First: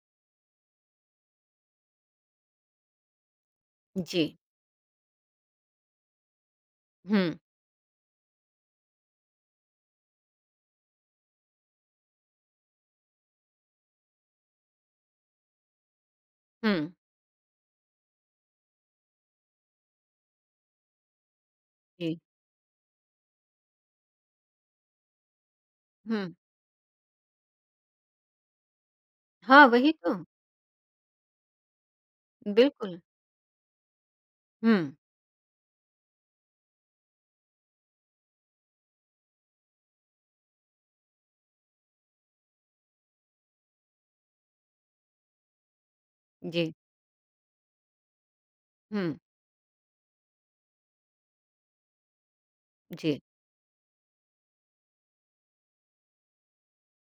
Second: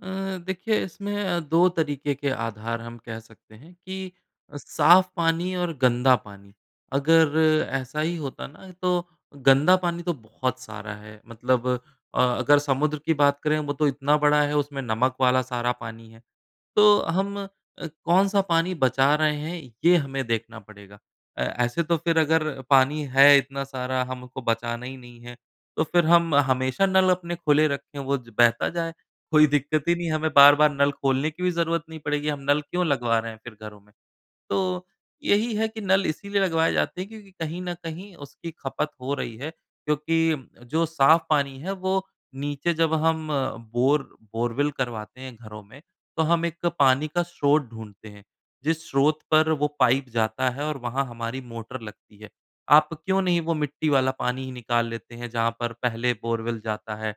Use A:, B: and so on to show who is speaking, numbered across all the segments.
A: अ, देखिए इसमें अ, 2 तरीक़े के आधार हम कह सकते हैं कि
B: जी।
A: साफ़ पानी और गंदा पानी
B: हुँ।
A: अगर ऐसा ही होता ना तो गंदा पानी तो बहुत सारा है। मतलब अ, अगर समुद्र की बात करें वो तो इतना बड़ा है उसमें नमक वाला सारा पानी है।
B: हुँ।
A: तो हम अ, कौन-सा पानी बचा रहे हैं ये हमें देखना पड़ेगा। अ, ऐसे तो फ़िर
B: जी।
A: अगर पानी है इतना सारा हमको बचाना ही नहीं है। तो फ़िर
B: हुँ।
A: हम हमेशा नल अपने खुले रखें वो बहता जाए। कोई
B: हाँ,
A: दिक़्क़त
B: वही
A: ही नहीं है।
B: तो।
A: हमें बार-बार नल खोलने की भी जरूरत नहीं पड़ेगी, हम नल क्यों
B: बिल्कुल।
A: लगवा रहे हैं फ़िर घरों में। तो
B: हुँ।
A: यही है कि नल इसीलिए लगवाए जाते हैं क्योंकि कहीं न कहीं उसकी ख़पत हो रही है क्योंकि जो साफ़ पानी है वो नीचे जब हम बोर बोरवेल करवाते हैं घरों में, तो हम एक
B: जी।
A: पानी का स्रोत ढूँढ़ते हैं। जिस
B: हुँ।
A: स्रोत पर वो पाइप जाता है और वहाँ हमारी मोटर लगती है। आप
B: जी।
A: क्यों नहीं वो मिट्टी वाला पानी निकाल लेते हैं जहाँ पर पहले बोरवेल जाता है।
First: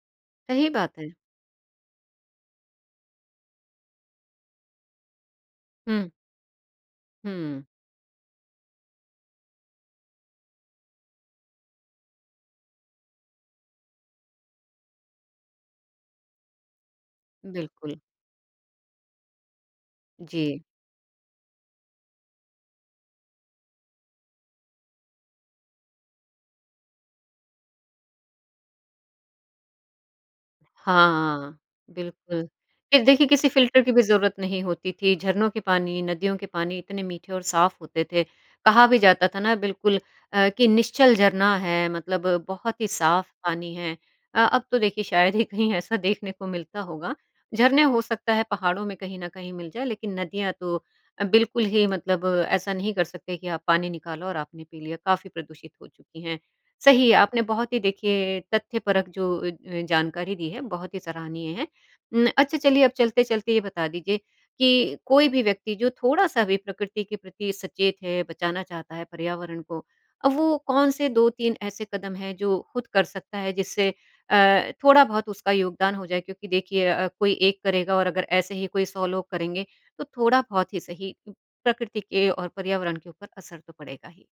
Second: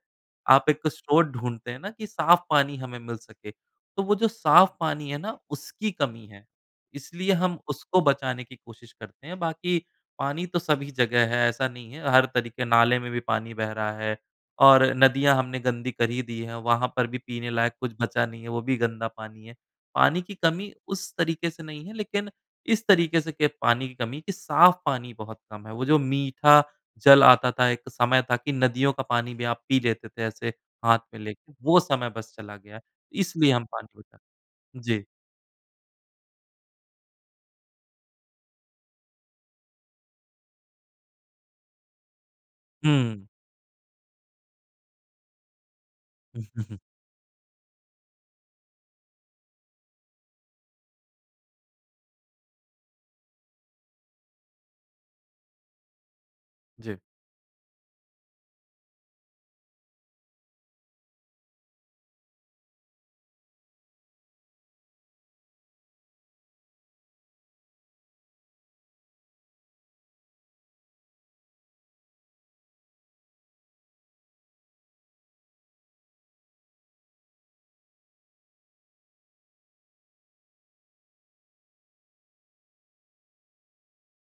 A: आप
B: सही
A: 1-2
B: बात है।
A: स्रोत ढूँढ़ते हैं ना कि साफ़ पानी हमें मिल सके। तो वो जो साफ़ पानी है ना उसकी
B: हुँ।
A: कमी है। इसलिए हम
B: हुँ।
A: उसको बचाने की कोशिश करते हैं। बाकी पानी तो सभी जगह है ऐसा नहीं है हर तरीक़े नाले में भी पानी बह रहा है और नदियाँ हमने गंदी कर ही दी हैं। वहाँ पर भी पीने लायक कुछ
B: बिल्कुल।
A: बचा नहीं है वो भी गंदा पानी है। पानी की
B: जी।
A: कमी उस तरीक़े से नहीं है लेक़िन इस तरीके से पानी की कमी की साफ़ पानी बहुत कम है। वो जो मीठा जल आता था एक समय था कि नदियों का पानी भी आप पी लेते थे। ऐसे हाथ
B: हाँ,
A: में लेके
B: हाँ,
A: वो समय बस
B: बिल्कुल।
A: चला गया
B: ख़ैर देखिए किसी
A: इसलिए हम
B: फ़िल्टर
A: पानी
B: की भी
A: बचाते
B: ज़रूरत नहीं
A: हैं।
B: होती
A: जी।
B: थी, झरनों के पानी नदियों के पानी इतने मीठे और साफ़ होते थे। कहा भी जाता था ना बिल्कुल अ, कि निश्चल झरना है मतलब बहुत ही साफ़
A: हुँ।
B: पानी है अ, अब तो देखिए शायद ही कहीं ऐसा देखने
A: उ,
B: को
A: हुँ, हुँ।
B: मिलता होगा। झरने हो सकता है पहाड़ों में कहीं न कहीं मिल जाएँ लेकिन नदियाँ तो अ, बिल्कुल ही मतलब ऐसा नहीं कर सकते कि आप पानी निकालो और आपने पी लिया काफ़ी प्रदूषित हो चुकी हैं।
A: जी।
B: सही आपने बहुत ही देखिए तथ्यपरक जो अ अ, जानकारी दी है बहुत ही सराहनीय है। उम् अच्छा चलिए अब चलते-चलते ये बता दीजिए कि कोई भी व्यक्ति जो थोड़ा-सा भी प्रकृति के प्रति सचेत है बचाना चाहता है पर्यावरण को। अब वो कौन-से 2-3 ऐसे कदम हैं जो ख़ुद कर सकता है जिससे अ, थोड़ा-बहुत उसका योगदान हो जाए। क्योंकि देखिए अ, कोई एक करेगा और अगर ऐसे ही कोई सौ लोग करेंगे तो थोड़ा-बहुत ही सही प्रकृति के और पर्यावरण के ऊपर असर तो पड़ेगा ही।